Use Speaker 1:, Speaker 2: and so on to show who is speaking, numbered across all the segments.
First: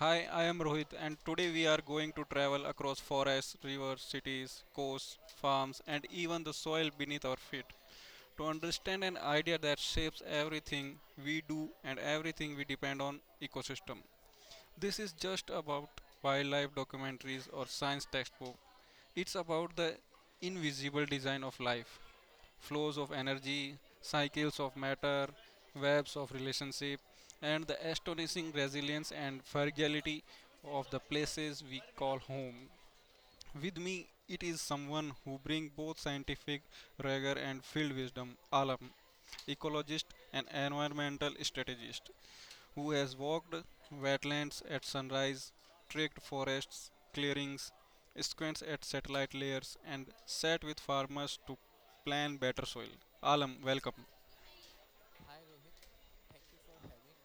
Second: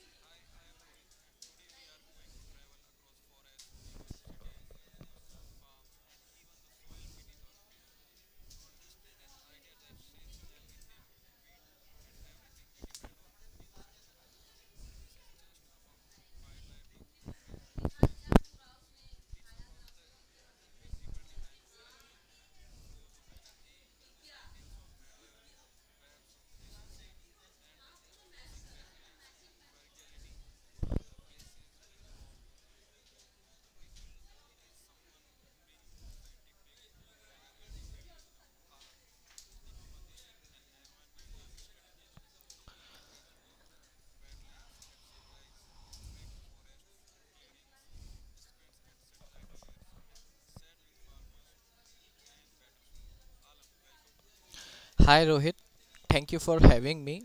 Speaker 1: Hi, I am Rohit, and today we are going to travel across forests, rivers, cities, coasts, farms, and even the soil beneath our feet to understand an idea that shapes everything we do and everything we depend on ecosystem. This is just about wildlife documentaries or science textbook. It's about the invisible design of life flows of energy, cycles of matter, webs of relationship, and the astonishing resilience and fragility of the places we call home. With me, it is someone who brings both scientific rigor and field wisdom, Alam, ecologist and environmental strategist who has walked wetlands at sunrise, trekked forests, clearings, squints at satellite layers, and sat with farmers to plan better soil. Alam, welcome.
Speaker 2: Hi Rohit, thank you for having me.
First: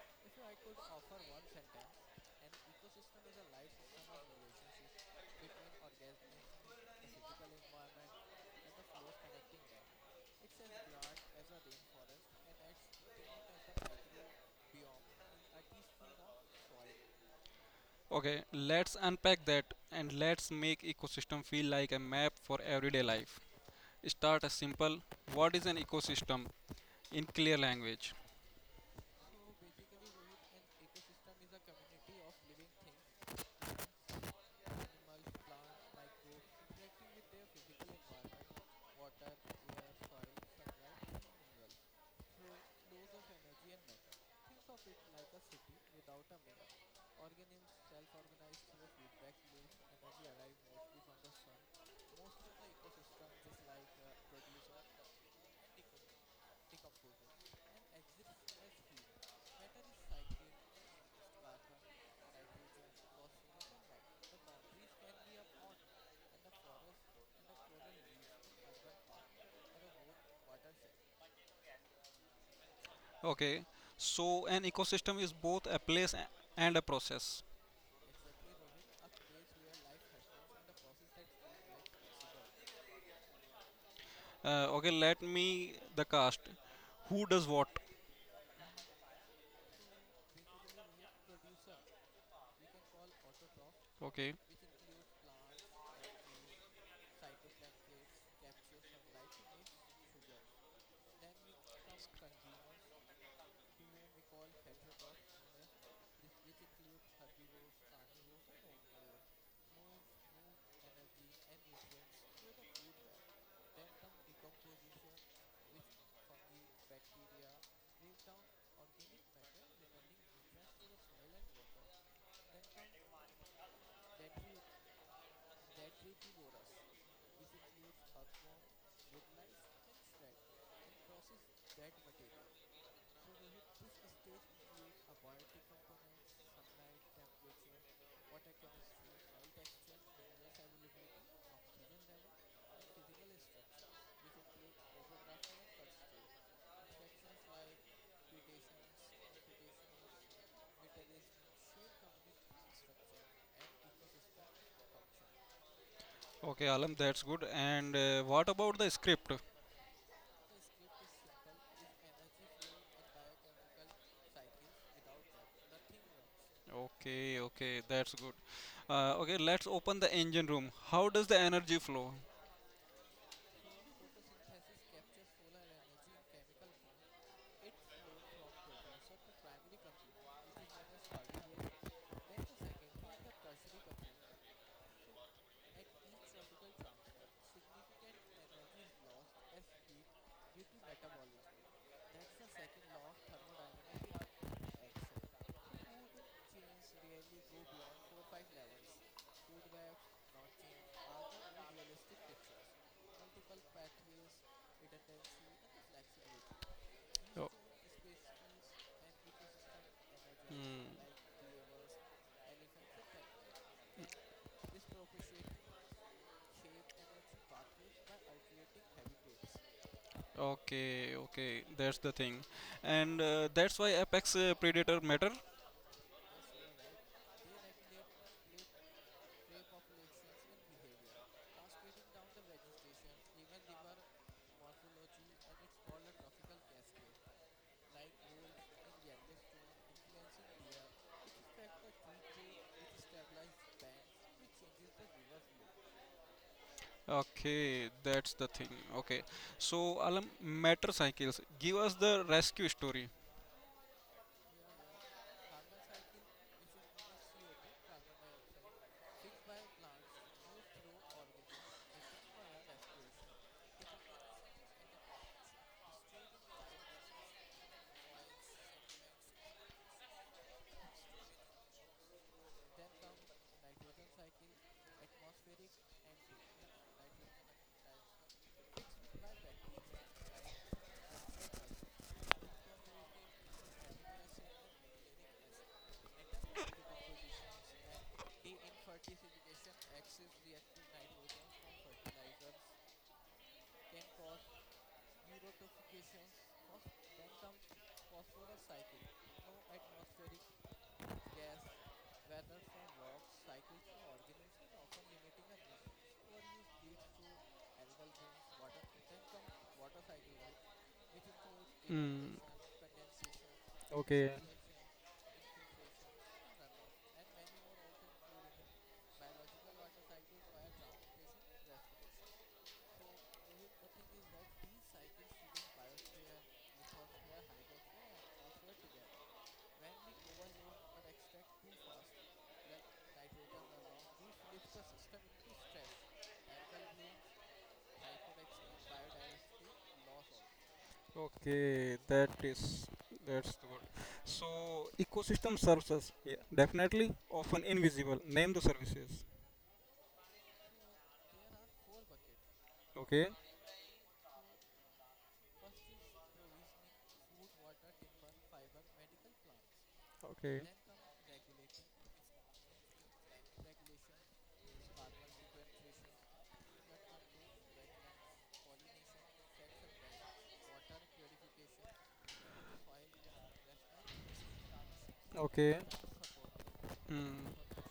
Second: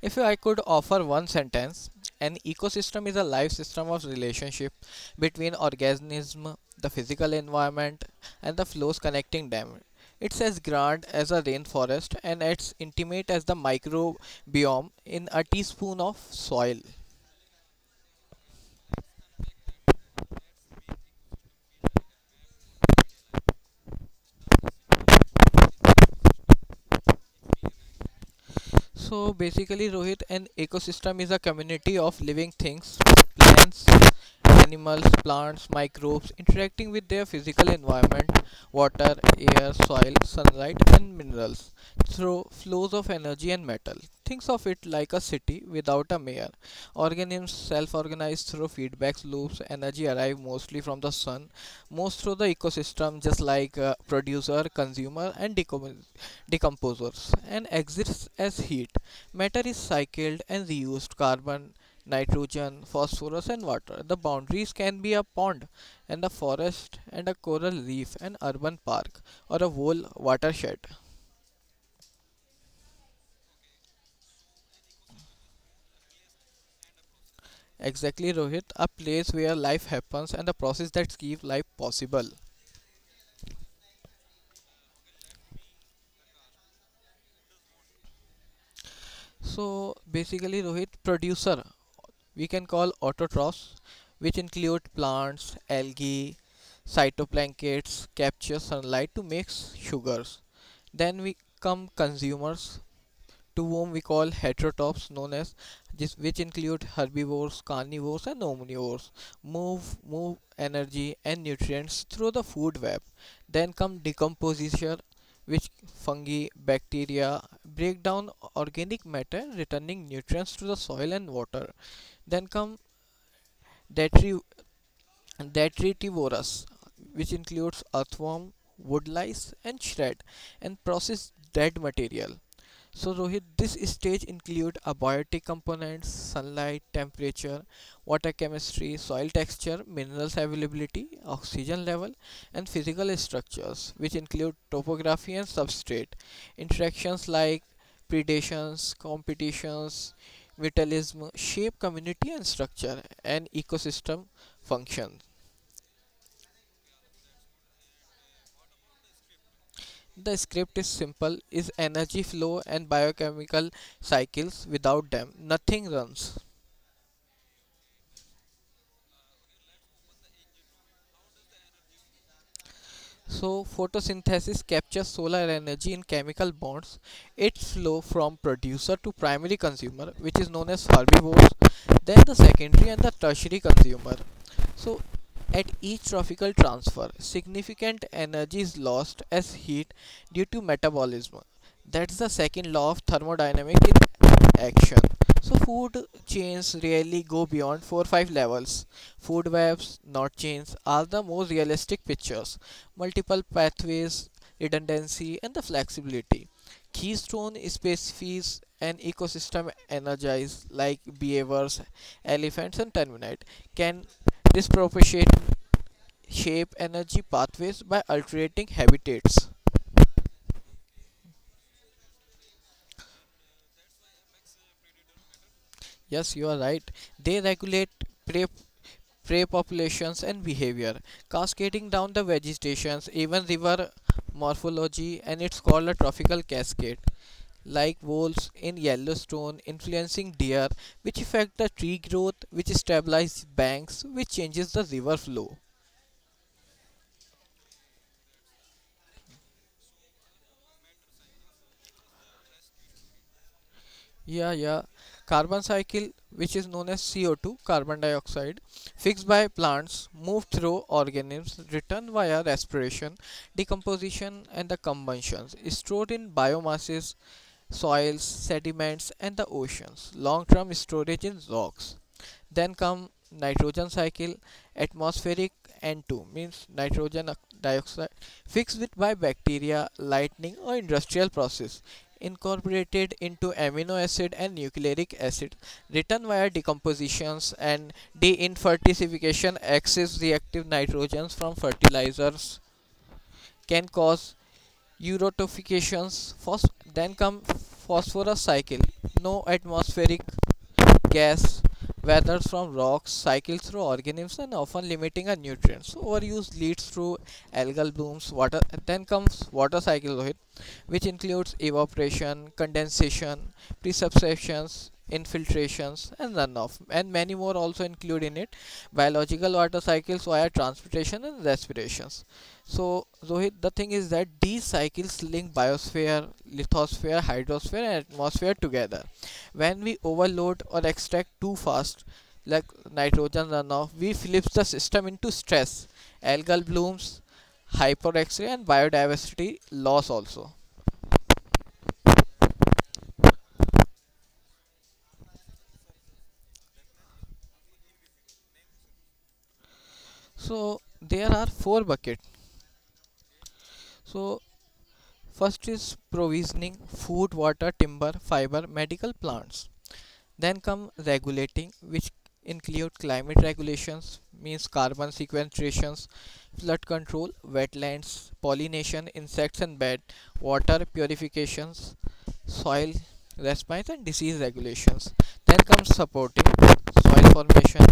Speaker 2: If I could offer one sentence, an ecosystem is a life system of relationship between organism, the physical environment, and the flows connecting them. It's as grand as a rainforest and as intimate as the microbiome in a teaspoon of soil.
Speaker 1: Okay, let's unpack that and let's make ecosystem feel like a map for everyday life. Start as simple. What is an ecosystem in clear language?
Speaker 2: So basically, Rohit, an ecosystem is a community of living things, plants, animals, plants, microbes interacting with their physical environment, water, air, soil, sunlight, and minerals through flows of energy and metal. Think of it like a city without a mayor. Organisms self organize through feedback loops, energy arrives mostly from the sun, most through the ecosystem, just like producer, consumer, and decomposers, and exists as heat. Matter is cycled and reused. Carbon nitrogen, phosphorus, and water. The boundaries can be a pond and a forest and a coral reef, an urban park, or a whole watershed.
Speaker 1: Okay, so an ecosystem is both a place and a process.
Speaker 2: Exactly, Rohit, a place where life happens and the process that keep life possible.
Speaker 1: Okay, let me the cast. Who does what?
Speaker 2: So basically, Rohit, producer we can call autotrophs,
Speaker 1: Okay.
Speaker 2: which include plants, algae, phytoplanktons capture sunlight to make sugars. Then we come consumers, to whom we call heterotrophs, known as this, which include herbivores carnivores and omnivores move move energy and nutrients through the food web, then come decomposition, which fungi bacteria break down organic matter returning nutrients to the soil and water, then come detri- detritivorous, which includes earthworm woodlice, and shred and process dead material. So Rohit, this stage include abiotic components, sunlight, temperature, water chemistry, soil texture, minerals availability, oxygen level, and physical structures, which include topography and substrate, interactions like predations, competitions, vitalism, shape community and structure, and ecosystem functions.
Speaker 1: Okay, Alam, that's good. And what about the script?
Speaker 2: The script is simple, is energy flow and biochemical cycles. Without them, nothing runs.
Speaker 1: Okay, okay, that's good. Okay, let's open the engine room. How does the energy flow?
Speaker 2: So, photosynthesis captures solar energy in chemical bonds. Its flow from producer to primary consumer, which is known as herbivores, then the secondary and the tertiary consumer. So, at each trophical transfer, significant energy is lost as heat due to metabolism. That's the second law of thermodynamics in action. So food chains rarely go beyond 4-5 or five levels. Food webs, not chains, are the most realistic pictures. Multiple pathways, redundancy and the flexibility.
Speaker 1: Oh,
Speaker 2: Keystone species and ecosystem energize
Speaker 1: mm,
Speaker 2: like beavers, elephants and terminate can disproportionate shape energy pathways by altering habitats.
Speaker 1: okay, okay, that's the thing. And that's why apex predator matter.
Speaker 2: Yes, you are right. They regulate prey prey populations and behavior, cascading down the vegetations, even river morphology, and it's called a trophical cascade, like wolves in Yellowstone influencing deer, which affect the tree growth, which stabilizes banks, which changes the river flow.
Speaker 1: Okay, that's the thing. Okay, so Alam, matter cycles. Give us the rescue story.
Speaker 2: Yeah, yeah. Carbon cycle, which is known as CO2, carbon dioxide, fixed by plants, moved through organisms, returned via respiration, decomposition, and the combustions, stored in biomasses, soils, sediments and the oceans. Long-term storage in rocks. Then come nitrogen cycle, atmospheric N2 means nitrogen dioxide fixed with by bacteria, lightning or industrial process incorporated into amino acid and nucleic acid. Return via decompositions and deinfertilification excess reactive nitrogens from fertilizers can cause eutrophications. Then come phosphorus cycle. No atmospheric gas weathers from rocks, cycle through organisms and often limiting a nutrient. So overuse leads to algal blooms, water, then comes water cycle, right? Which includes
Speaker 1: Mm.
Speaker 2: evaporation, condensation,
Speaker 1: Okay.
Speaker 2: precipitations, infiltrations and runoff and many more also include in it, biological water cycles via transpiration and respirations. So Rohit, the thing is that these cycles link biosphere, lithosphere, hydrosphere and atmosphere together. When we overload or extract too fast, like nitrogen runoff, we flip the system into stress, algal blooms, hyperexia and biodiversity loss also.
Speaker 1: Okay, that is that's good. So ecosystem services, yeah, definitely often invisible. Name the services.
Speaker 2: So there are four buckets.
Speaker 1: Okay,
Speaker 2: So first is provisioning food, water, timber, fiber, medical plants. Then
Speaker 1: okay,
Speaker 2: come regulating, which include climate regulations, means carbon sequestrations, flood control, wetlands, pollination, insects and bed, water purifications, soil response and disease regulations. Then
Speaker 1: okay,
Speaker 2: comes supporting soil
Speaker 1: mm,
Speaker 2: formation,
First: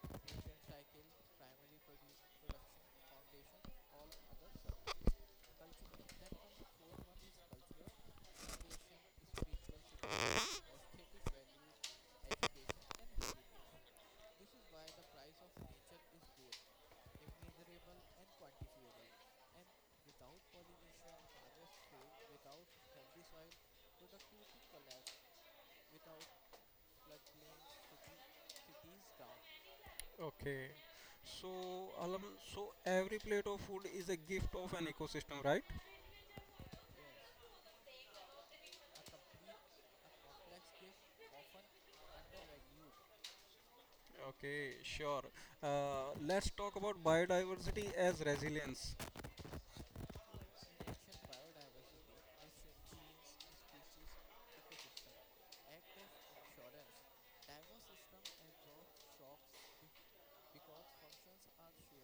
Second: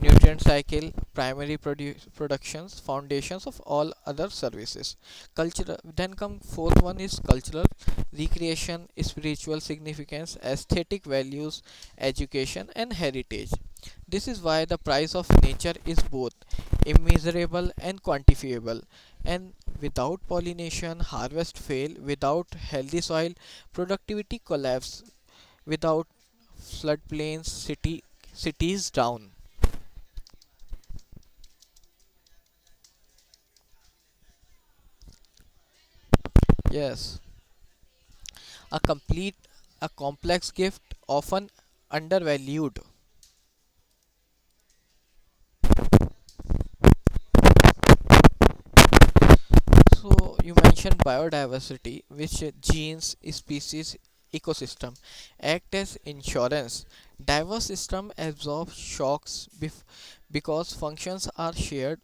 Speaker 2: nutrient cycle, productions, foundations of all other services. Cultural. Then come fourth one is cultural, recreation, spiritual significance, aesthetic values, education, and heritage. This is why the price of nature is both immeasurable and quantifiable. And without pollination, harvest fail. Without healthy soil, productivity collapse. Without floodplains, city cities down.
Speaker 1: okay. So Alam, so every plate of food is a gift of an ecosystem, right?
Speaker 2: Yes. A complete, a complex gift often undervalued.
Speaker 1: Okay, sure. Let's talk about biodiversity as resilience.
Speaker 2: So you mentioned biodiversity, which genes, species, ecosystem act as insurance. Diverse system absorb because functions are shared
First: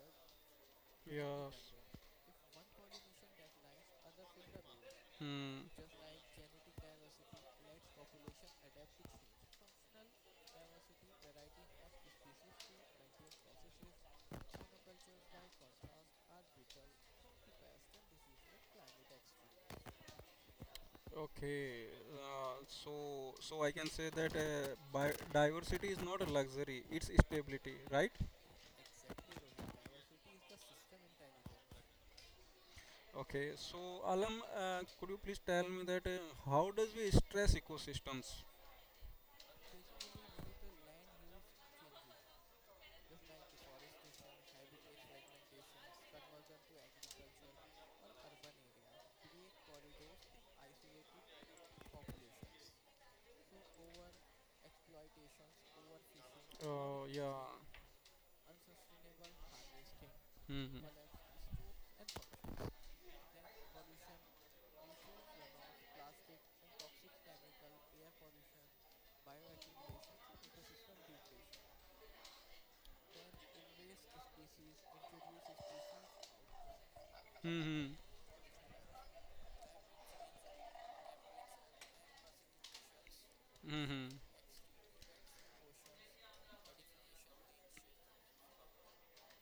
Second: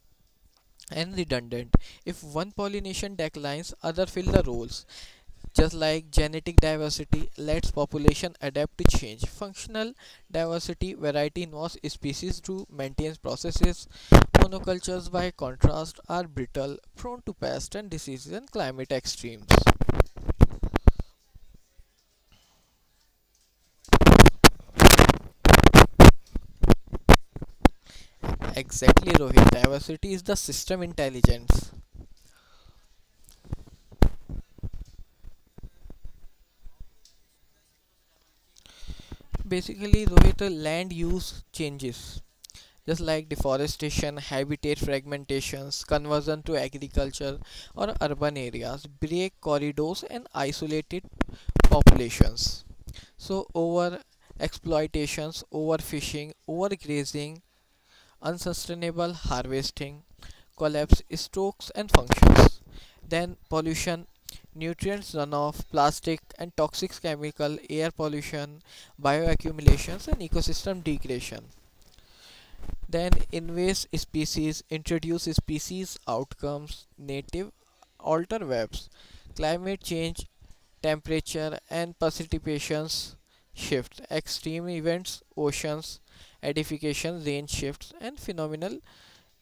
Speaker 2: and
Speaker 1: Yes.
Speaker 2: redundant. If one pollination declines, other fill the roles.
Speaker 1: Hmm.
Speaker 2: Just like genetic diversity lets population adapt to change, functional diversity variety involves species to maintain processes. Monocultures, by contrast, are brittle, prone to pests and diseases and climate extremes.
Speaker 1: Okay, so so I can say that bi- diversity is not a luxury; it's stability, right?
Speaker 2: Exactly, Rohit. Diversity is the system intelligence.
Speaker 1: Okay, so Alam, could you please tell me that how does we stress ecosystems?
Speaker 2: Basically, Rohit, land use changes. Just like deforestation, habitat fragmentations, conversion to agriculture or urban areas, break corridors and isolated populations. So over exploitations, overfishing,
Speaker 1: Oh,
Speaker 2: overgrazing,
Speaker 1: yeah.
Speaker 2: unsustainable harvesting,
Speaker 1: Mm-hmm.
Speaker 2: collapse stocks and functions. Then pollution, nutrients runoff, plastic and toxic chemical, air pollution, bioaccumulations and ecosystem degradation. Then invasive species, introduce species outcomes, native
Speaker 1: Mm-hmm.
Speaker 2: alter webs, climate change, temperature and precipitations shift,
Speaker 1: Mm-hmm.
Speaker 2: extreme events, oceans, edification, rain shifts, and phenomenal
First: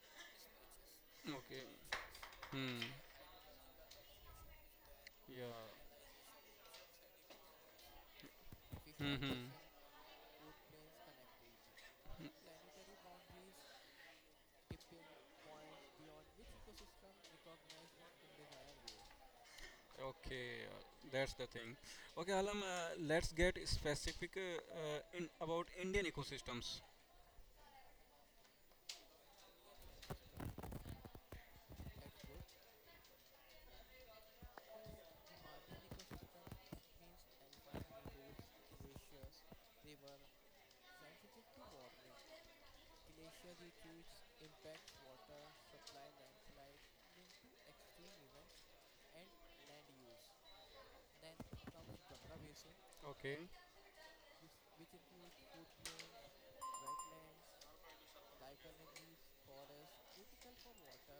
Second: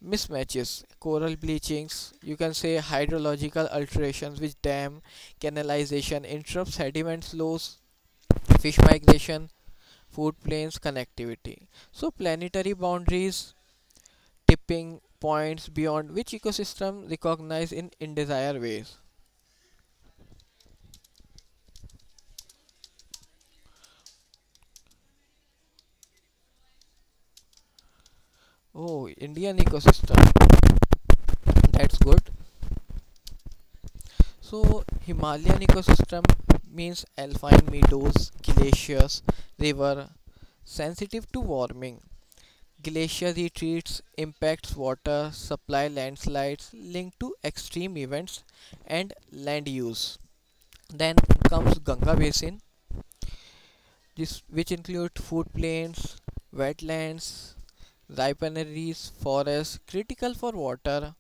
Speaker 2: mismatches, coral
Speaker 1: Okay.
Speaker 2: bleachings, you can say
Speaker 1: Hmm.
Speaker 2: hydrological alterations which dam,
Speaker 1: Yeah.
Speaker 2: canalization, interrupt sediment flows, fish migration,
Speaker 1: Mm-hmm.
Speaker 2: food plains connectivity. So planetary boundaries, tipping points beyond which ecosystem recognize in indesire ways.
Speaker 1: Okay, that's the thing. Okay, Alam, let's get specific in about Indian ecosystems.
Speaker 2: Oh, Indian ecosystem. That's good. So, Himalayan ecosystem means alpine meadows, glaciers, river sensitive to warming. Glacier retreats impacts water supply, landslides linked to extreme events and land use. Then comes Ganga basin,
Speaker 1: Okay.
Speaker 2: this, which includes food plains, wetlands, riparians, forests critical for water,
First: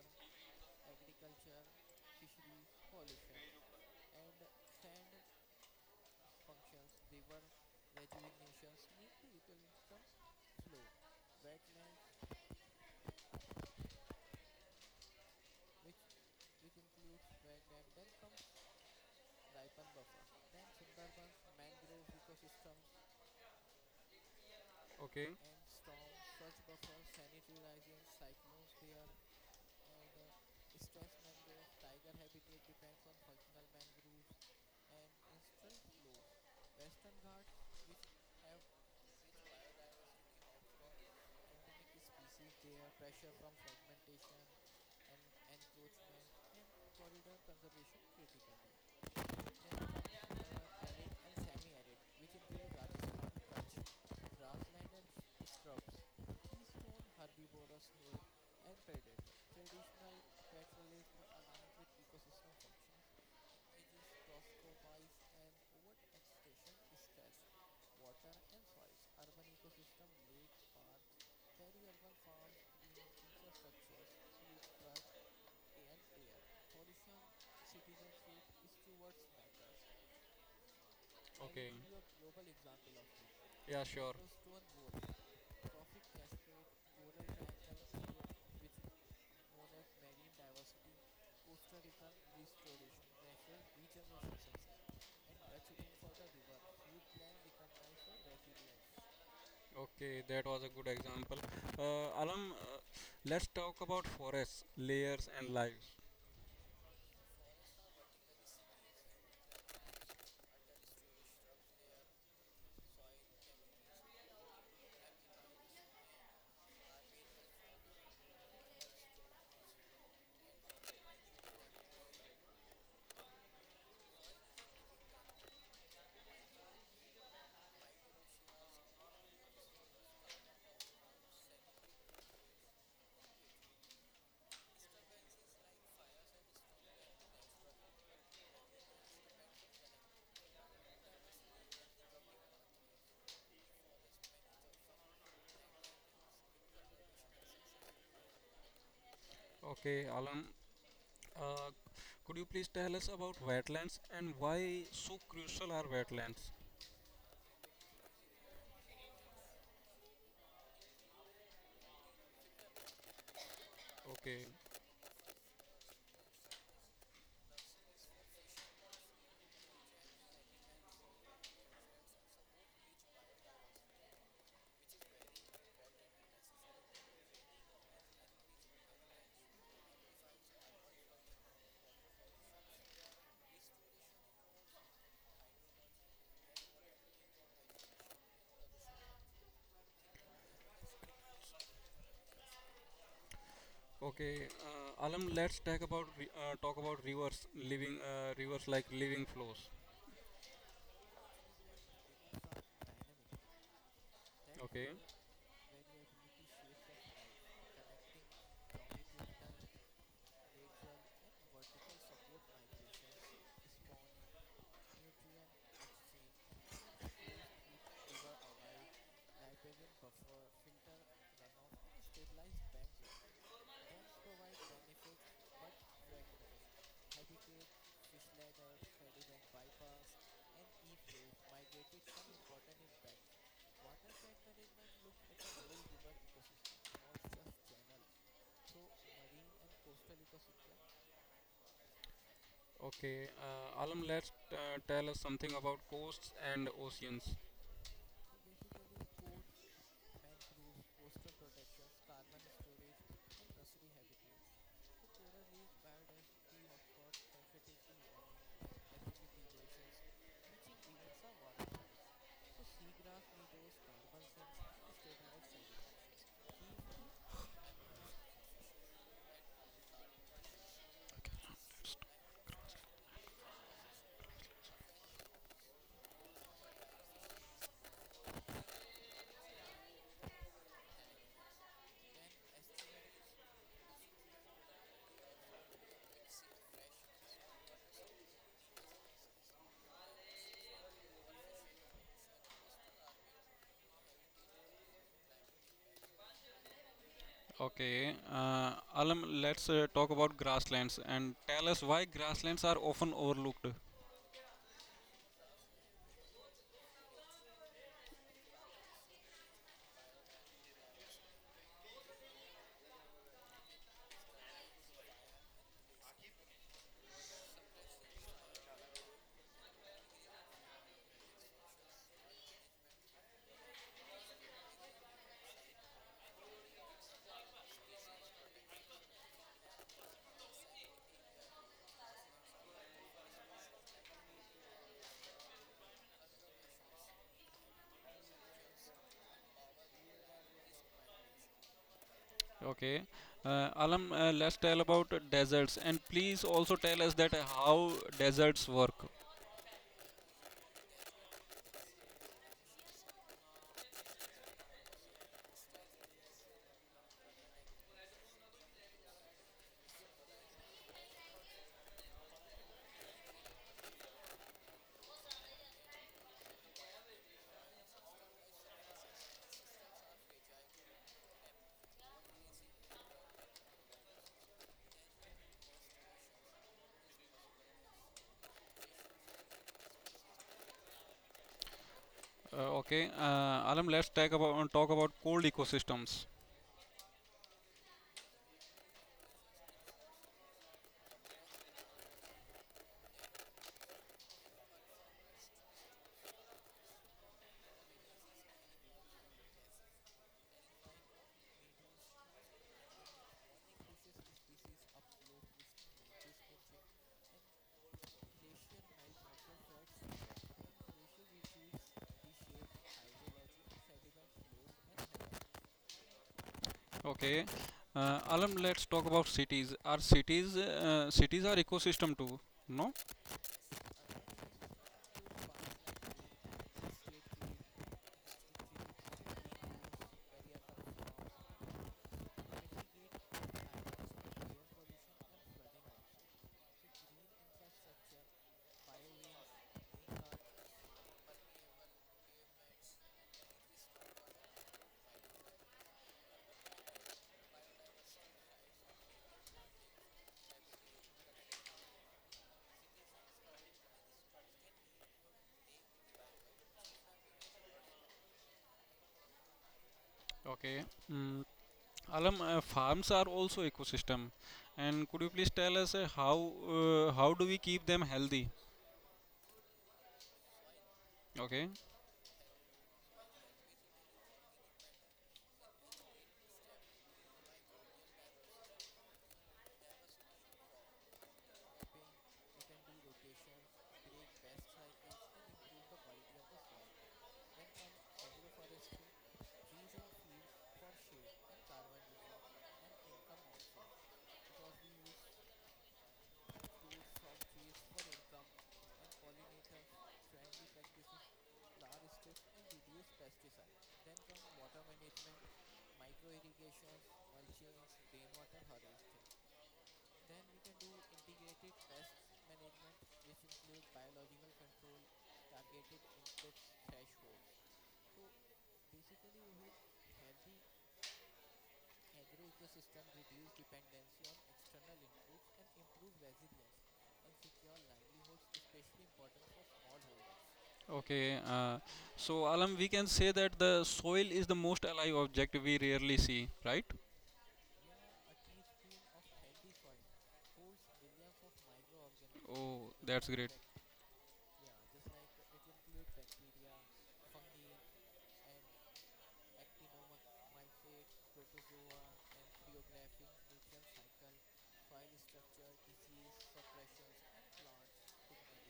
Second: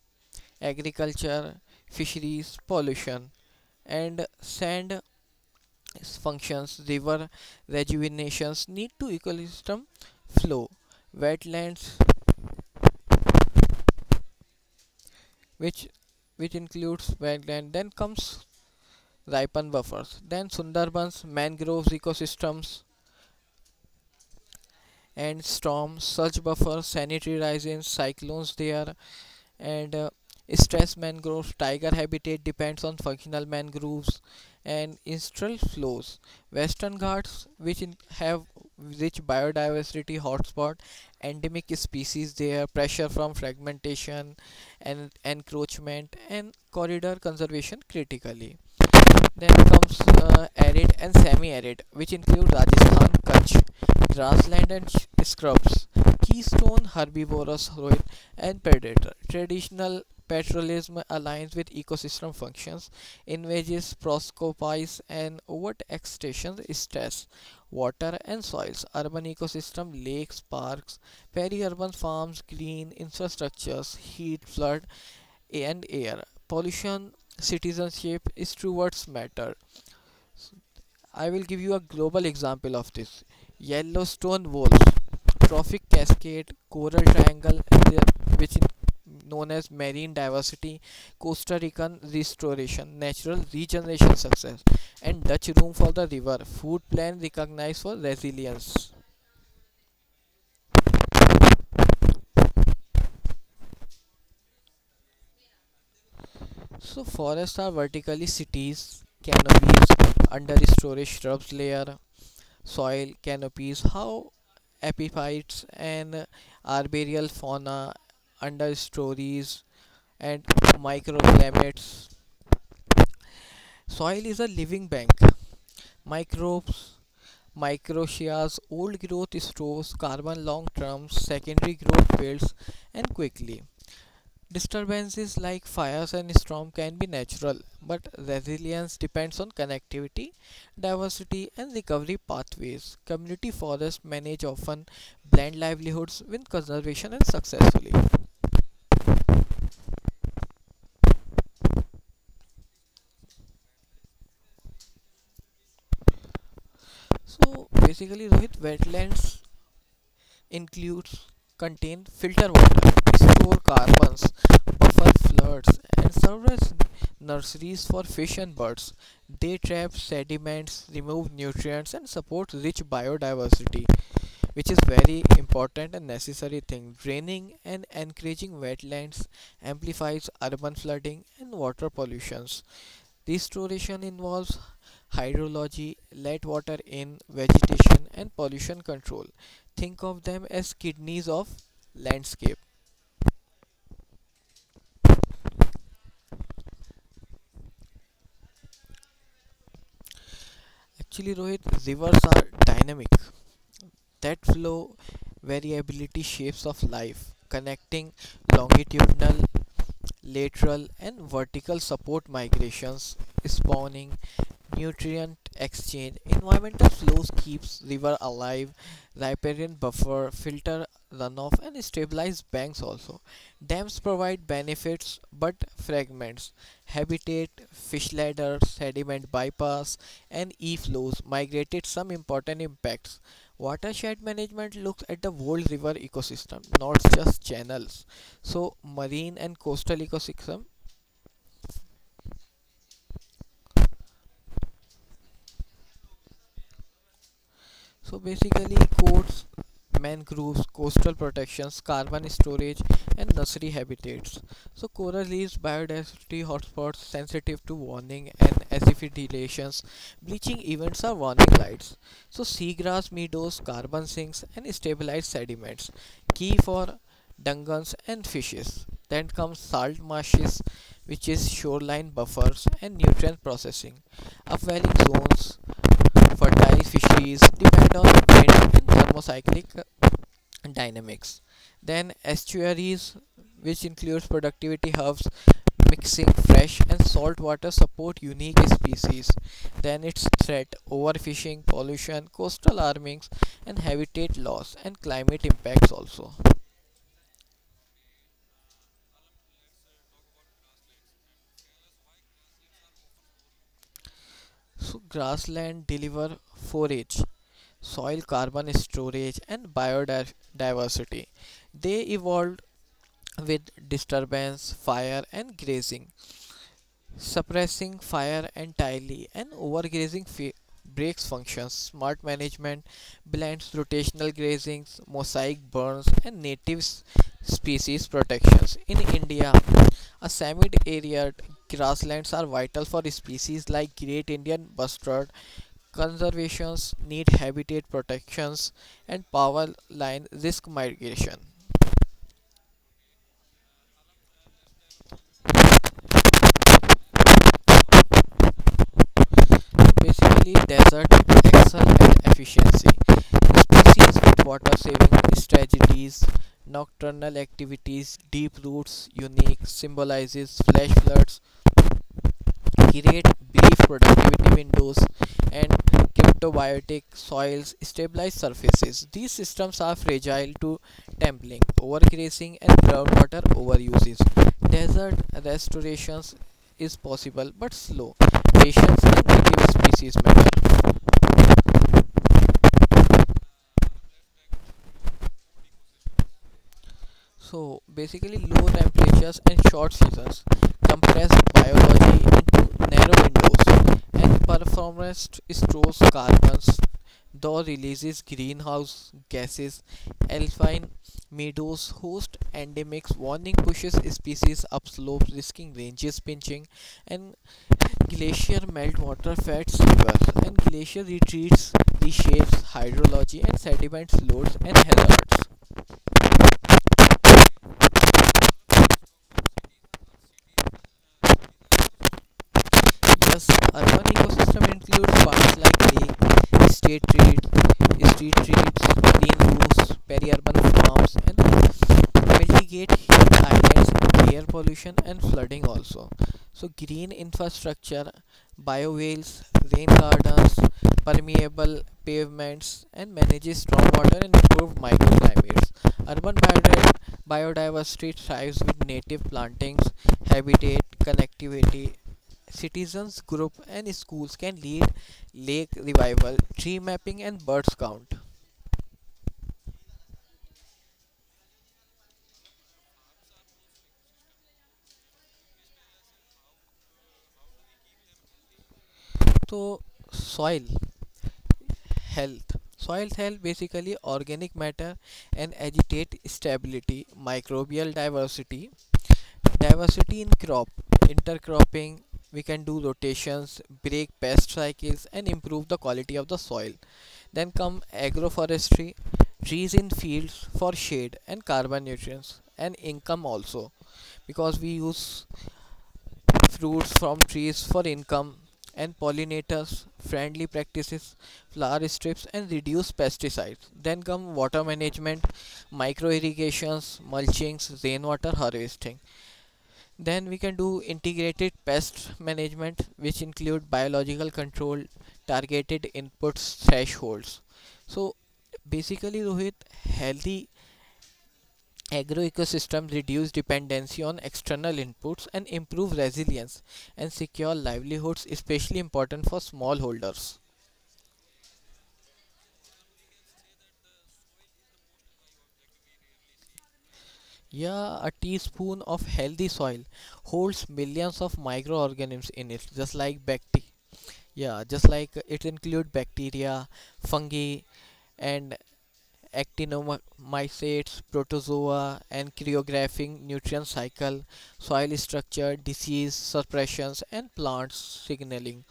Speaker 2: agriculture, fisheries, pollution, and sand functions, river rejuvenations need to ecosystem flow, wetlands, which which includes wetland, then comes ripon buffers, then sundarbans mangroves ecosystems
Speaker 1: Okay.
Speaker 2: and storm surge buffers, sanitary risings, cyclones they are, and stress mangroves, tiger habitat depends on functional mangroves and instral flows. Western ghats, have rich biodiversity hotspot, endemic species there, pressure from fragmentation and encroachment, and corridor conservation critically. Then comes arid and semi-arid, which include Rajasthan, Kutch, grassland and scrubs, keystone herbivorous, soil and predator. Traditional pastoralism aligns with ecosystem functions, invages, proscopies and overextension stress water and soils. Urban ecosystem lakes, parks, peri-urban farms, green infrastructures, heat, flood and air. Pollution, citizenship, is towards matter. I will give
Speaker 1: Okay
Speaker 2: you a global
Speaker 1: to
Speaker 2: example of this.
Speaker 1: it. Yeah, sure.
Speaker 2: Yellowstone wolves, trophic cascade, coral triangle, the- which is known as marine diversity, Costa Rican restoration, natural regeneration success, and Dutch room for the river, food plan recognized for resilience.
Speaker 1: Okay, that was a good example. Alam, let's talk about forests, layers, and lives.
Speaker 2: So forests are vertically cities, canopies, under storage shrubs layer, soil canopies, how epiphytes and arboreal fauna, understories, and microplankton. Soil is a living bank. Microbes, microchias, old growth stores carbon long term, secondary growth builds and quickly. Disturbances like fires and storm can be natural, but resilience depends on connectivity, diversity, and recovery pathways. Community forests manage often blend livelihoods with conservation and successfully.
Speaker 1: Okay, Alam, uh, could you please tell us about wetlands and why so crucial are wetlands?
Speaker 2: So basically, Rohit, wetlands includes contain filter water, store carbons,
Speaker 1: Okay,
Speaker 2: buffer floods, and serve as nurseries for fish and birds. They trap sediments, remove nutrients, and support rich biodiversity, which is very important and necessary thing. Draining and encouraging wetlands amplifies urban flooding and water pollutions. Restoration involves hydrology, let water in, vegetation and pollution control. Think of them as kidneys of landscape.
Speaker 1: okay. Alam, let's talk about talk about rivers, living rivers like living flows.
Speaker 2: Actually Rohit, rivers are dynamic. That
Speaker 1: Okay.
Speaker 2: flow variability shapes of life, connecting longitudinal, lateral and vertical support migrations, spawning, nutrient exchange. Environmental flows keeps river alive, riparian buffer, filter runoff and stabilize banks also. Dams provide benefits but fragments. Habitat, fish ladder, sediment bypass and e-flows migrated some important impacts. Watershed management looks at the whole river ecosystem, not just channels. So marine and coastal ecosystem.
Speaker 1: Okay, Alam, let's tell us something about coasts and oceans.
Speaker 2: So basically, courts, mangroves, coastal protections, carbon storage, and nursery habitats. So coral reefs, biodiversity hotspots sensitive to warming and acidifications. Bleaching events are warning lights. So seagrass meadows, carbon sinks, and stabilized sediments. Key for dugongs and fishes. Then comes salt marshes, which is shoreline buffers and nutrient processing. Upwelling zones, fertile fisheries depend on wind and thermocyclic dynamics. Then estuaries, which includes productivity hubs, mixing fresh and salt water support unique species. Then its threat, overfishing, pollution, coastal armings and habitat loss and climate impacts also.
Speaker 1: Okay, Alam, let's talk about grasslands and tell us why grasslands are often overlooked.
Speaker 2: So grassland deliver forage, soil carbon storage and biodiversity. They evolved with disturbance, fire, and grazing. Suppressing fire entirely and overgrazing breaks functions. Smart management blends rotational grazings, mosaic burns, and native species protections. In India, a semi arid grasslands are vital for species like great Indian bustard. Conservations need habitat protections and power line risk mitigation.
Speaker 1: Okay, Alam, let's tell about deserts and please also tell us that how deserts work.
Speaker 2: Basically, desert excel at efficiency. Species with water saving strategies, nocturnal activities, deep roots, unique symbolizes, flash floods, create brief productivity windows, and cryptobiotic soils stabilize surfaces. These systems are fragile to templing, overgrazing, and groundwater overuses. Desert restorations is possible but slow. Patience and native species matter.
Speaker 1: Okay, Alam, let's talk about cold ecosystems.
Speaker 2: So basically, low temperatures and short seasons compress biology into narrow windows, and performance stores carbons, though releases greenhouse gases. Alpine meadows host endemics, warning pushes species upslope, risking ranges pinching, and glacier meltwater feds rivers, and glacier retreats reshapes hydrology and sediments loads and hazards.
Speaker 1: Okay, Alam, let's talk about cities. Are cities cities are ecosystem too? No.
Speaker 2: Thus, urban ecosystem includes parks like lake, state street, street trees, green roofs, peri-urban farms, and mitigate heat islands, air pollution, and flooding also. So, green infrastructure, biowheels, rain gardens, permeable pavements, and manages stormwater and improve microclimates. Urban biodiversity thrives with native plantings, habitat, connectivity. Citizens group and schools can lead lake revival, tree mapping, and birds count.
Speaker 1: Okay. Mm. Alam, farms are also ecosystem, and could you please tell us how do we keep them healthy?
Speaker 2: So, soil.
Speaker 1: Okay,
Speaker 2: Health. Soil health basically organic matter and agitate stability, microbial diversity, diversity in crop, intercropping, we can do rotations, break pest cycles and improve the quality of the soil. Then come agroforestry, trees in fields for shade and carbon nutrients and income also because we use fruits from trees for income, and pollinators, friendly practices, flower strips, and reduce pesticides. Then come water management, micro irrigations, mulchings, rainwater harvesting. Then we can do integrated pest management, which include biological control, targeted inputs, thresholds. So basically, Rohit, healthy Agroecosystems reduce dependency on external inputs and improve resilience and secure livelihoods, especially important for smallholders.
Speaker 1: okay. So Alam, we can say that the soil is the most alive object we rarely see, right?
Speaker 2: Yeah, a teaspoon of healthy soil holds millions of microorganisms in it,
Speaker 1: Oh,
Speaker 2: just like
Speaker 1: that's great.
Speaker 2: bacteria. Yeah, just like it includes bacteria, fungi, and actinomycetes, protozoa, and choreographing nutrient cycle, soil structure, disease suppressions, and plant signaling.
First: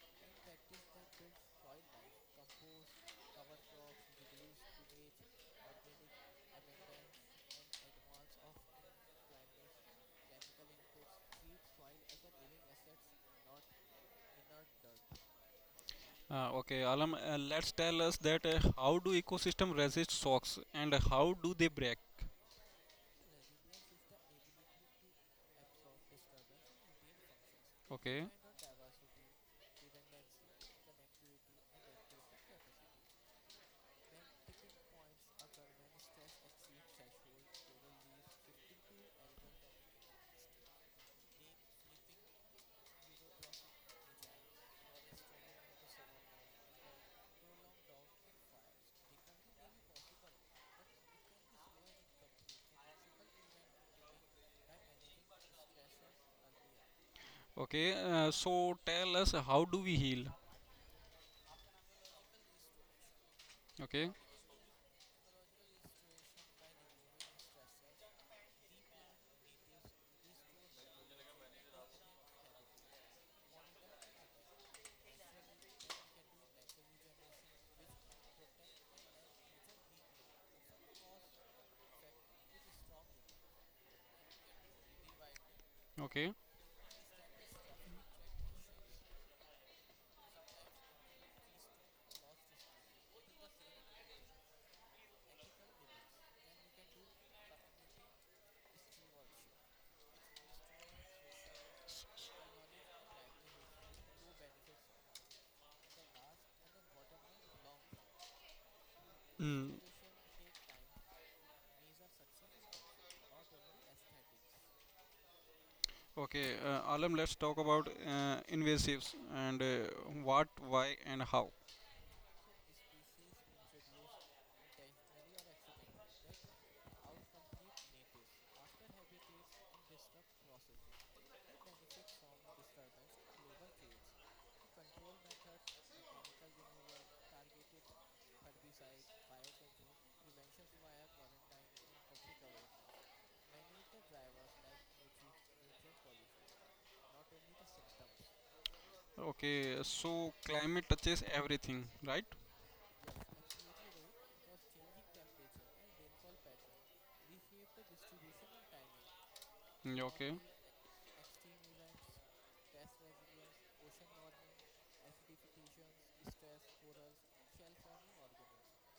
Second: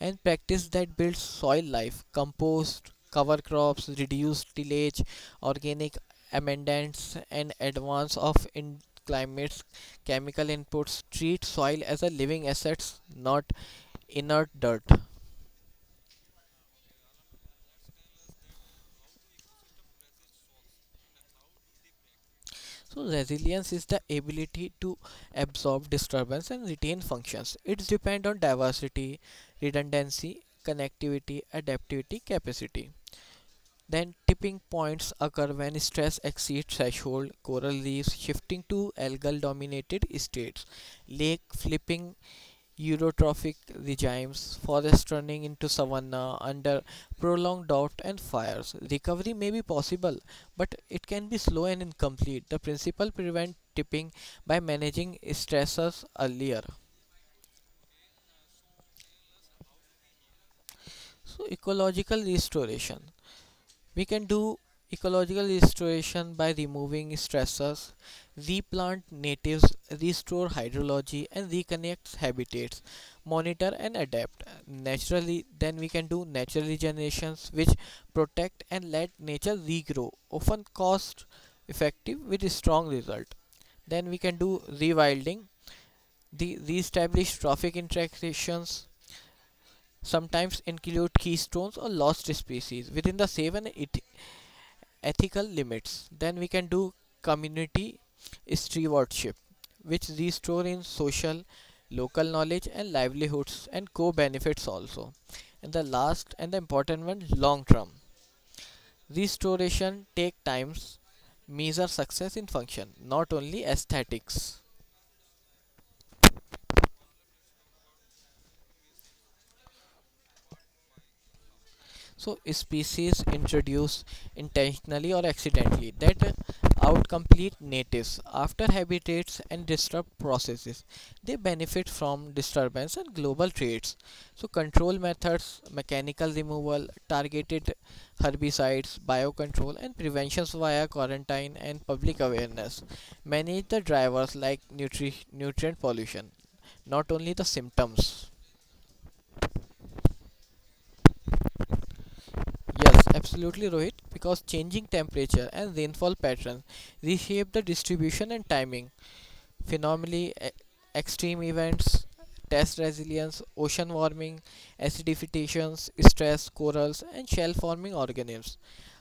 Speaker 2: And practice that builds soil life compost cover crops reduced tillage organic amendments and advance of in climates chemical inputs treat soil as a living assets, not inert dirt.
Speaker 1: Okay, Alam, let's tell us that how do ecosystem resist shocks and how do they break?
Speaker 2: So resilience is the ability to absorb disturbance and retain functions. It's
Speaker 1: Okay,
Speaker 2: depend on diversity, redundancy, connectivity, adaptivity capacity. Then tipping points occur when stress exceeds threshold, coral reefs shifting to algal dominated states, lake flipping eutrophic regimes, forests turning into savanna under prolonged drought and fires. Recovery may be possible, but it can be slow and incomplete. The principle prevent tipping by managing stressors earlier.
Speaker 1: okay. So tell us how do we heal?
Speaker 2: So ecological restoration. We
Speaker 1: Okay,
Speaker 2: can do ecological restoration by removing stressors, replant natives, restore hydrology, and reconnect habitats, monitor and adapt naturally. Then we can do natural regenerations, which protect and let nature regrow, often cost effective with a strong result. Then we can do rewilding,
Speaker 1: okay.
Speaker 2: the reestablish trophic interactions sometimes include keystones or lost species within the safe and ethical limits. Then we can do community stewardship, which restore in social, local knowledge and livelihoods and co-benefits also. And the last and the important one, long term.
Speaker 1: Mm.
Speaker 2: Restoration take times, measure success in function, not only aesthetics.
Speaker 1: Okay, Alam, let's talk about invasives and what, why, and how.
Speaker 2: So species introduced intentionally or accidentally that outcompete natives after habitats and disrupt processes. They benefit from disturbance and global trades. So control methods, mechanical removal, targeted herbicides, biocontrol and preventions via quarantine and public awareness. Manage the drivers like nutrient pollution, not only the symptoms.
Speaker 1: Okay, so climate touches everything, right?
Speaker 2: Yes, absolutely, Rohit, because changing temperature and rainfall patterns reshape the distribution and timing.
Speaker 1: Mm.
Speaker 2: Phenomenally,
Speaker 1: Okay,
Speaker 2: extreme events, test resilience, ocean warming, acidifications, stress, corals, and shell forming organisms.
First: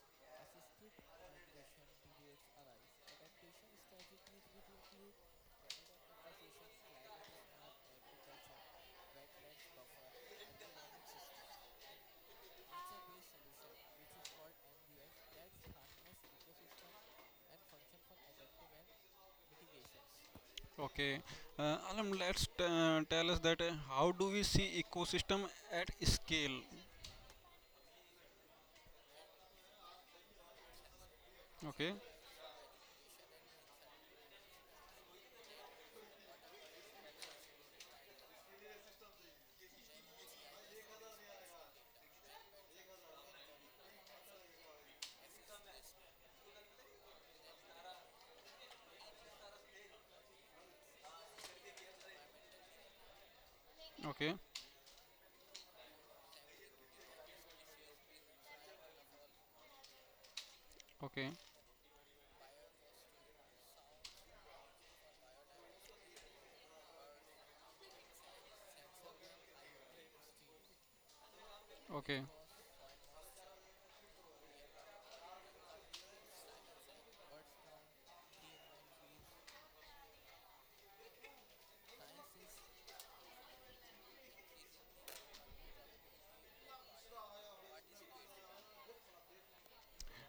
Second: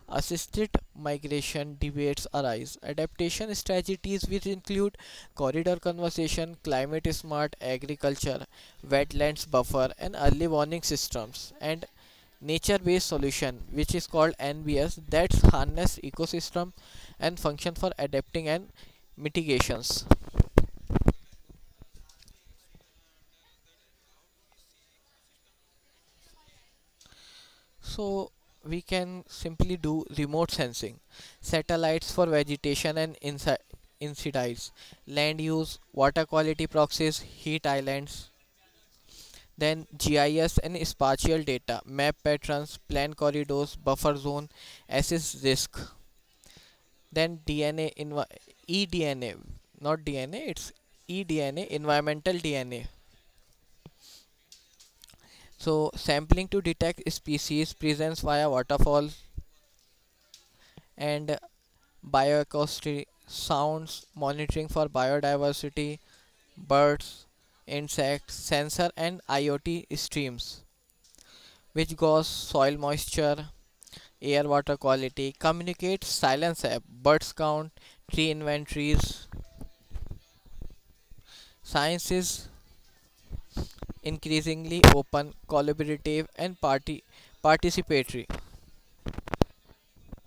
Speaker 2: Assisted migration debates arise. Adaptation strategies, which include corridor conservation, climate smart agriculture, wetlands buffer, and early warning systems, and nature based solution which is called NBS that's harness ecosystem and function for adapting and mitigations.
Speaker 1: okay. Alam, let's tell us that how do we see ecosystem at scale?
Speaker 2: So we can simply do remote sensing
Speaker 1: Okay,
Speaker 2: satellites for vegetation and land use water quality proxies heat islands. Then GIS and spatial data map patterns plan corridors buffer zone assess risk. Then DNA, eDNA, not DNA, it's eDNA, environmental DNA.
Speaker 1: okay,
Speaker 2: So, sampling to detect species presence via waterfall
Speaker 1: okay,
Speaker 2: and bioacoustic sounds, monitoring for biodiversity, birds, insects, sensor, and IoT streams, which
Speaker 1: okay,
Speaker 2: goes soil moisture, air water quality, communicate silence app, birds count, tree inventories. Science is increasingly open, collaborative, and party participatory.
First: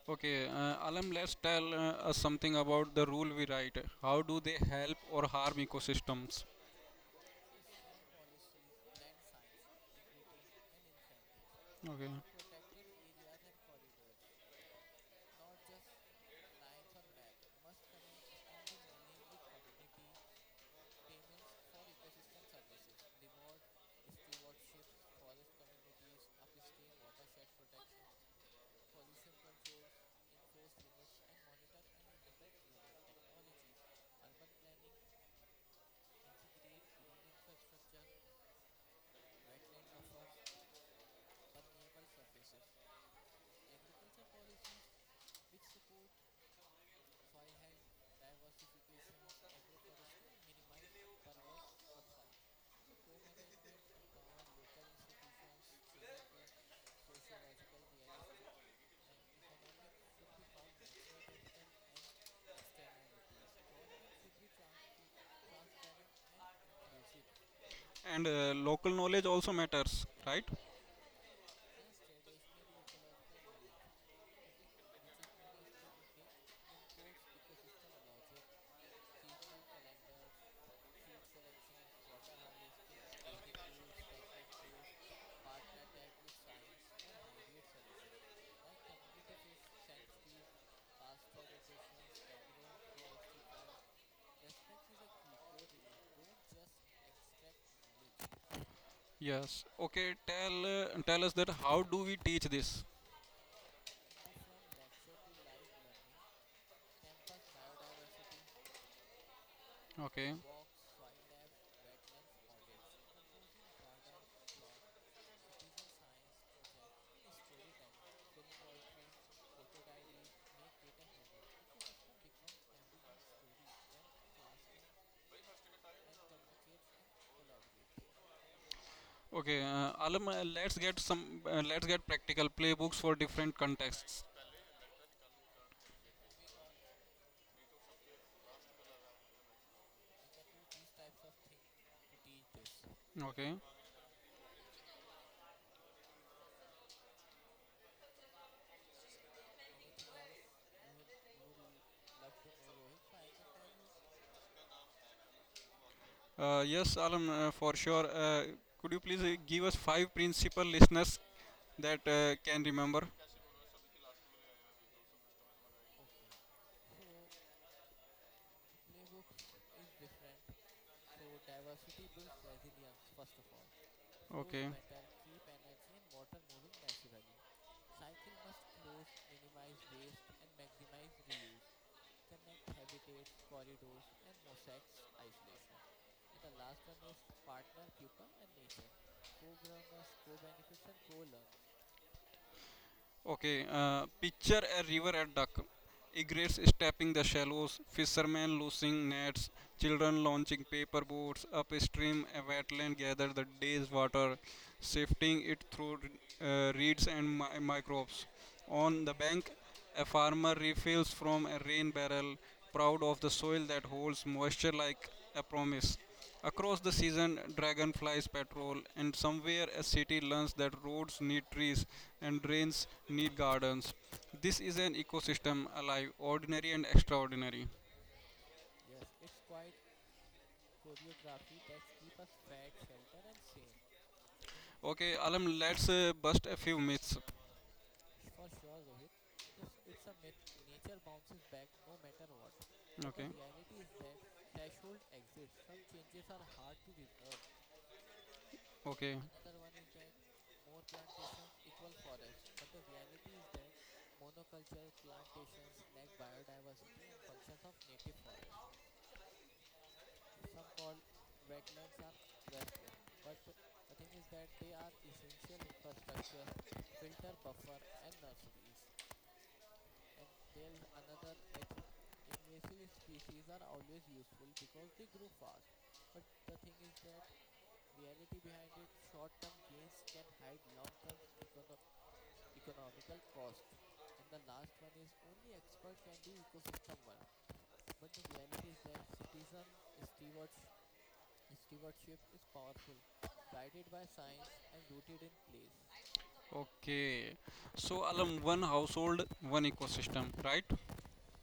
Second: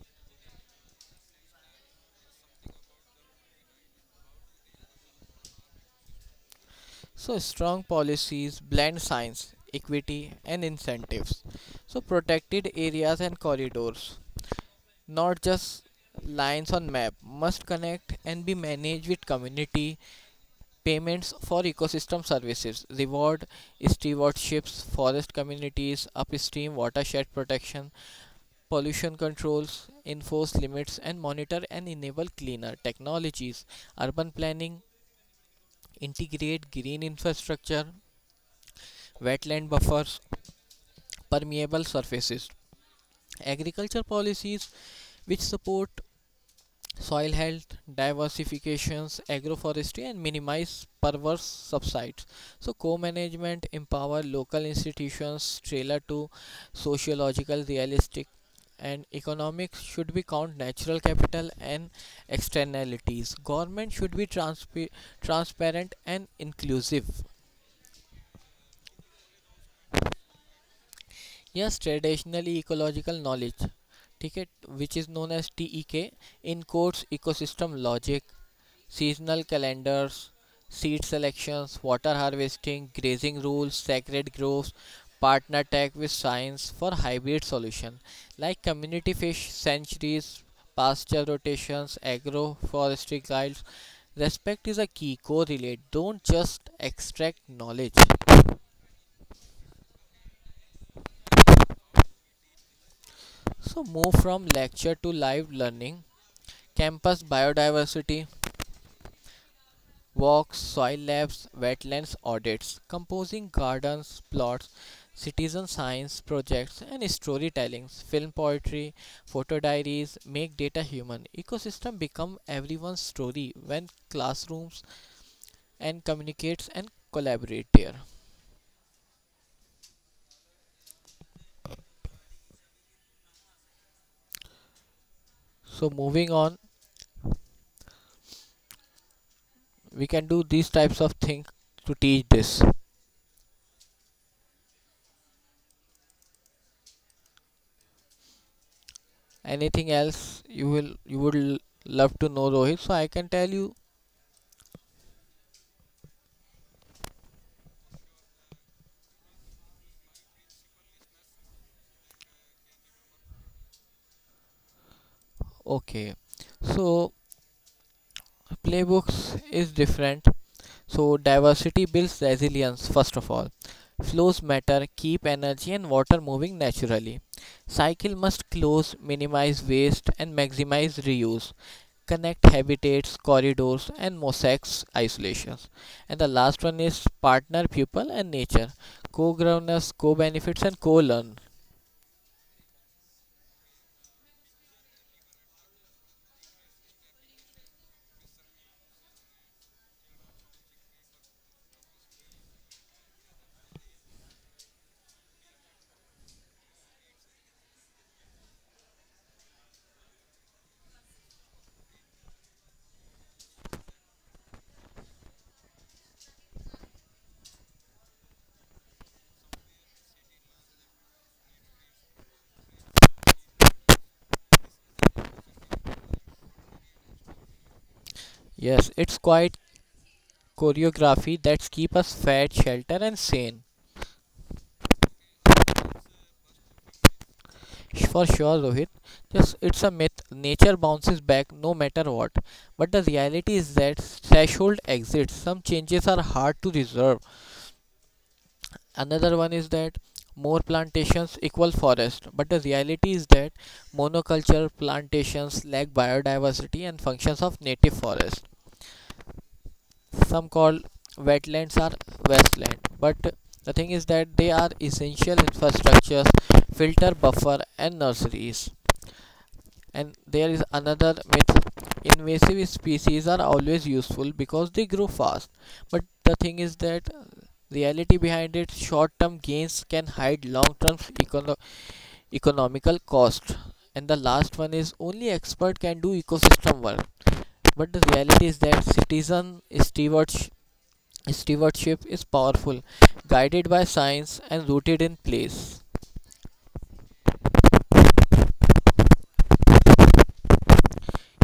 Speaker 1: okay. Alam, let's tell us something about the rule we write. How do they help or harm ecosystems?
Speaker 2: So strong policies blend science, equity, and incentives. So
Speaker 1: Okay,
Speaker 2: protected areas and corridors, not just lines on map, must connect and be managed with community payments for ecosystem services, reward stewardships, forest communities, upstream watershed protection, pollution controls, enforce limits, and monitor and enable cleaner technologies. Urban planning integrate green infrastructure, wetland buffers, permeable surfaces. Agriculture policies which support soil health, diversifications, agroforestry, and minimize perverse subsides. So, co-management empower local institutions trailer to sociological, realistic, and economics should be count natural capital and externalities. Government should be transparent and inclusive.
Speaker 1: and local knowledge also matters, right?
Speaker 2: Yes, traditionally ecological knowledge. ठीक है, which is known as TEK in course ecosystem logic, seasonal calendars, seed selections, water harvesting, grazing rules, sacred groves, partner tech with science for hybrid solution like community fish sanctuaries, pasture rotations, agroforestry guides. Respect is a key, correlate, don't just extract knowledge.
Speaker 1: Yes. Okay. Tell tell us that how do we teach this?
Speaker 2: So move from lecture to live learning, campus biodiversity,
Speaker 1: Okay.
Speaker 2: walks, soil labs, wetlands audits, composing gardens, plots, citizen science projects, and storytellings, film poetry, photo diaries make data human. Ecosystem become everyone's story when classrooms and communicates and collaborate there.
Speaker 1: Okay. Alam, let's get some. Let's get practical playbooks for different contexts.
Speaker 2: So moving on, we can do these types of things to teach this.
Speaker 1: Okay.
Speaker 2: Anything else you would love to know, Rohit? So I can tell you.
Speaker 1: Yes, Alam, for sure. Could you please give us 5 principal listeners that can remember?
Speaker 2: Okay, so playbooks is different. So diversity builds resilience first of all, flows
Speaker 1: Okay.
Speaker 2: matter, keep energy and water moving naturally, cycle must close, minimize waste and maximize reuse, connect habitats corridors and mosaics isolations, and the last one is partner people and nature, co-governance, co-benefits, and co-learn.
Speaker 1: Okay, picture a river at dusk. Egrets stepping the shallows, fishermen losing nets, children launching paper boats upstream, a wetland gathers the day's water, sifting it through reeds and microbes. On the bank, a farmer refills from a rain barrel, proud of the soil that holds moisture like a promise. Across the season, dragonflies patrol, and somewhere a city learns that roads need trees and drains need gardens. This is an ecosystem alive, ordinary and extraordinary.
Speaker 2: Yes, it's quite choreography that keep us fed shelter and sane.
Speaker 1: Okay, Alam, let's bust a few myths.
Speaker 2: For sure, Rohit. Just it's a myth. Nature bounces back no matter what. But the
Speaker 1: The okay,
Speaker 2: reality is that threshold exists. Some changes are hard to reserve. Another
Speaker 1: reverse.
Speaker 2: one is that more plantations equal forest. But the reality is that monoculture plantations lack biodiversity and functions of native forest. Some call wetlands are wasteland. But the thing is that they are essential infrastructures, filter buffer and nurseries. And there is another myth, invasive species are always useful because they grow fast. But the thing is that reality behind it short term gains can hide long term econo- economical cost. And the last one is only expert can do ecosystem work. But the reality is that stewardship is powerful, guided by science and rooted in place.
Speaker 1: Okay, okay. So, Alam, one household, one ecosystem, right?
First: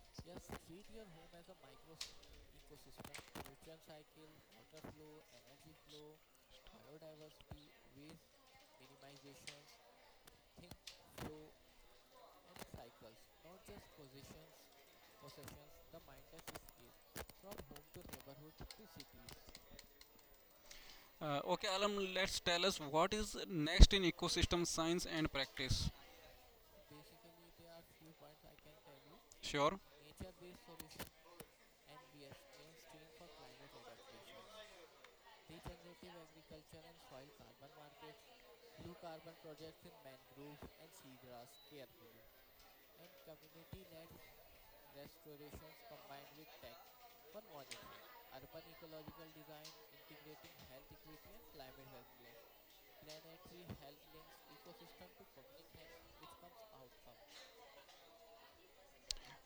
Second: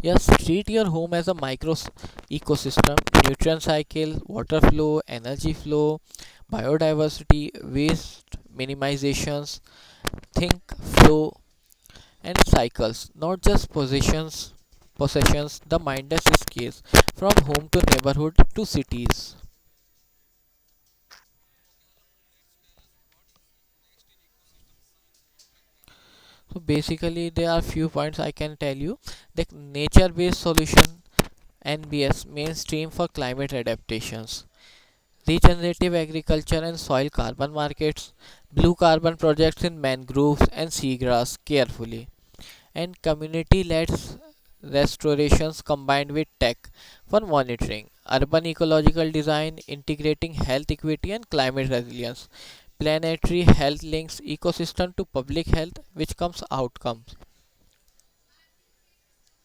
Speaker 2: Yes, treat your home as a ecosystem. Nutrient cycle, water flow, energy flow, biodiversity, waste minimizations, think, flow, and cycles, not just possessions. Possessions, the mindless case from home to neighborhood to cities.
Speaker 1: Okay, Alam, let's tell us what is next in ecosystem science and practice.
Speaker 2: So basically, there are few points I can tell you. The
Speaker 1: Sure.
Speaker 2: nature-based solution (NBS) mainstream for climate adaptations. Regenerative agriculture and soil carbon markets, blue carbon projects in mangroves and seagrass carefully, and community led restorations combined with tech for monitoring, urban ecological design, integrating health equity and climate resilience, planetary health links ecosystem to public health, which comes outcomes.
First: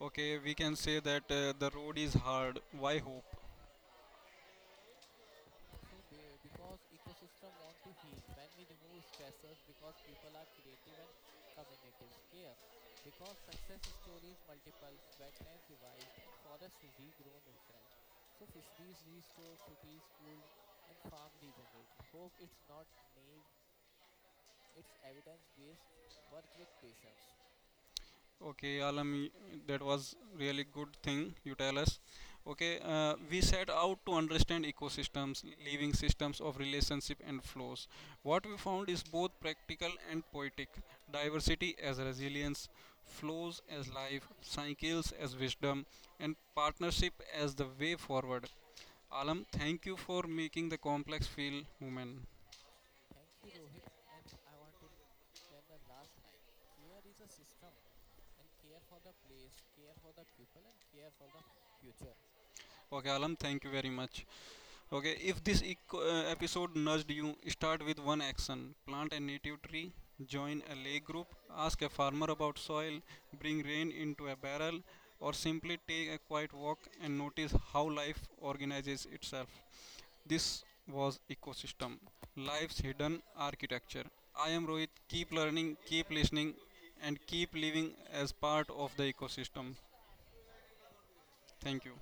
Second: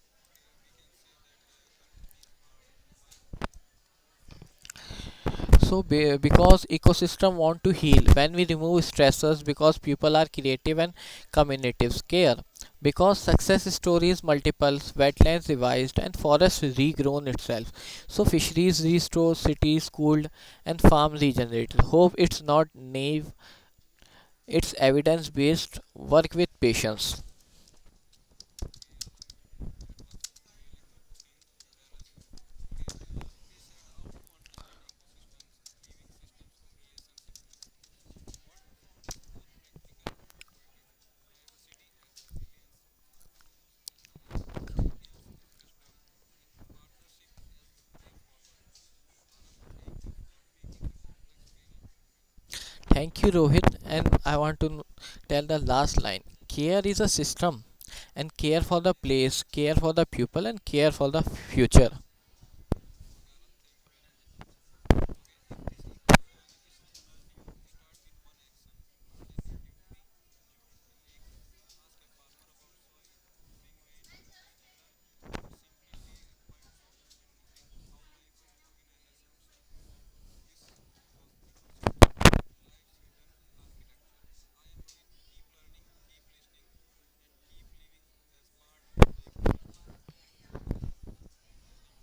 Speaker 1: Okay, we can say that the road is hard. Why hope?
Speaker 2: So because ecosystem want to heal when we remove stressors, because people are creative and communities care, because success stories multiples, wetlands revised and forests regrown itself, so fisheries restored, cities cooled, and farms regenerated. Hope it's not naive, it's evidence based work with patience.
Speaker 1: Okay, Alam, that was really good thing you tell us. Okay, we set out to understand ecosystems, living systems of relationship and flows. What we found is both practical and poetic. Diversity as resilience, flows as life, cycles as wisdom, and partnership as the way forward. Alam, thank you for making the complex feel human.
Speaker 2: Thank you, Rohit. And I want to tell the last line. Care is a system, and care for the place, care for the pupil, and care for the future.
Speaker 1: Okay, Alam, thank you very much. Okay, if this eco- episode nudged you, start with one action. Plant a native tree, join a lake group, ask a farmer about soil, bring rain into a barrel, or simply take a quiet walk and notice how life organizes itself. This was Ecosystem, Life's Hidden Architecture. I am Rohit. Keep learning, keep listening, and keep living as part of the ecosystem. Thank you.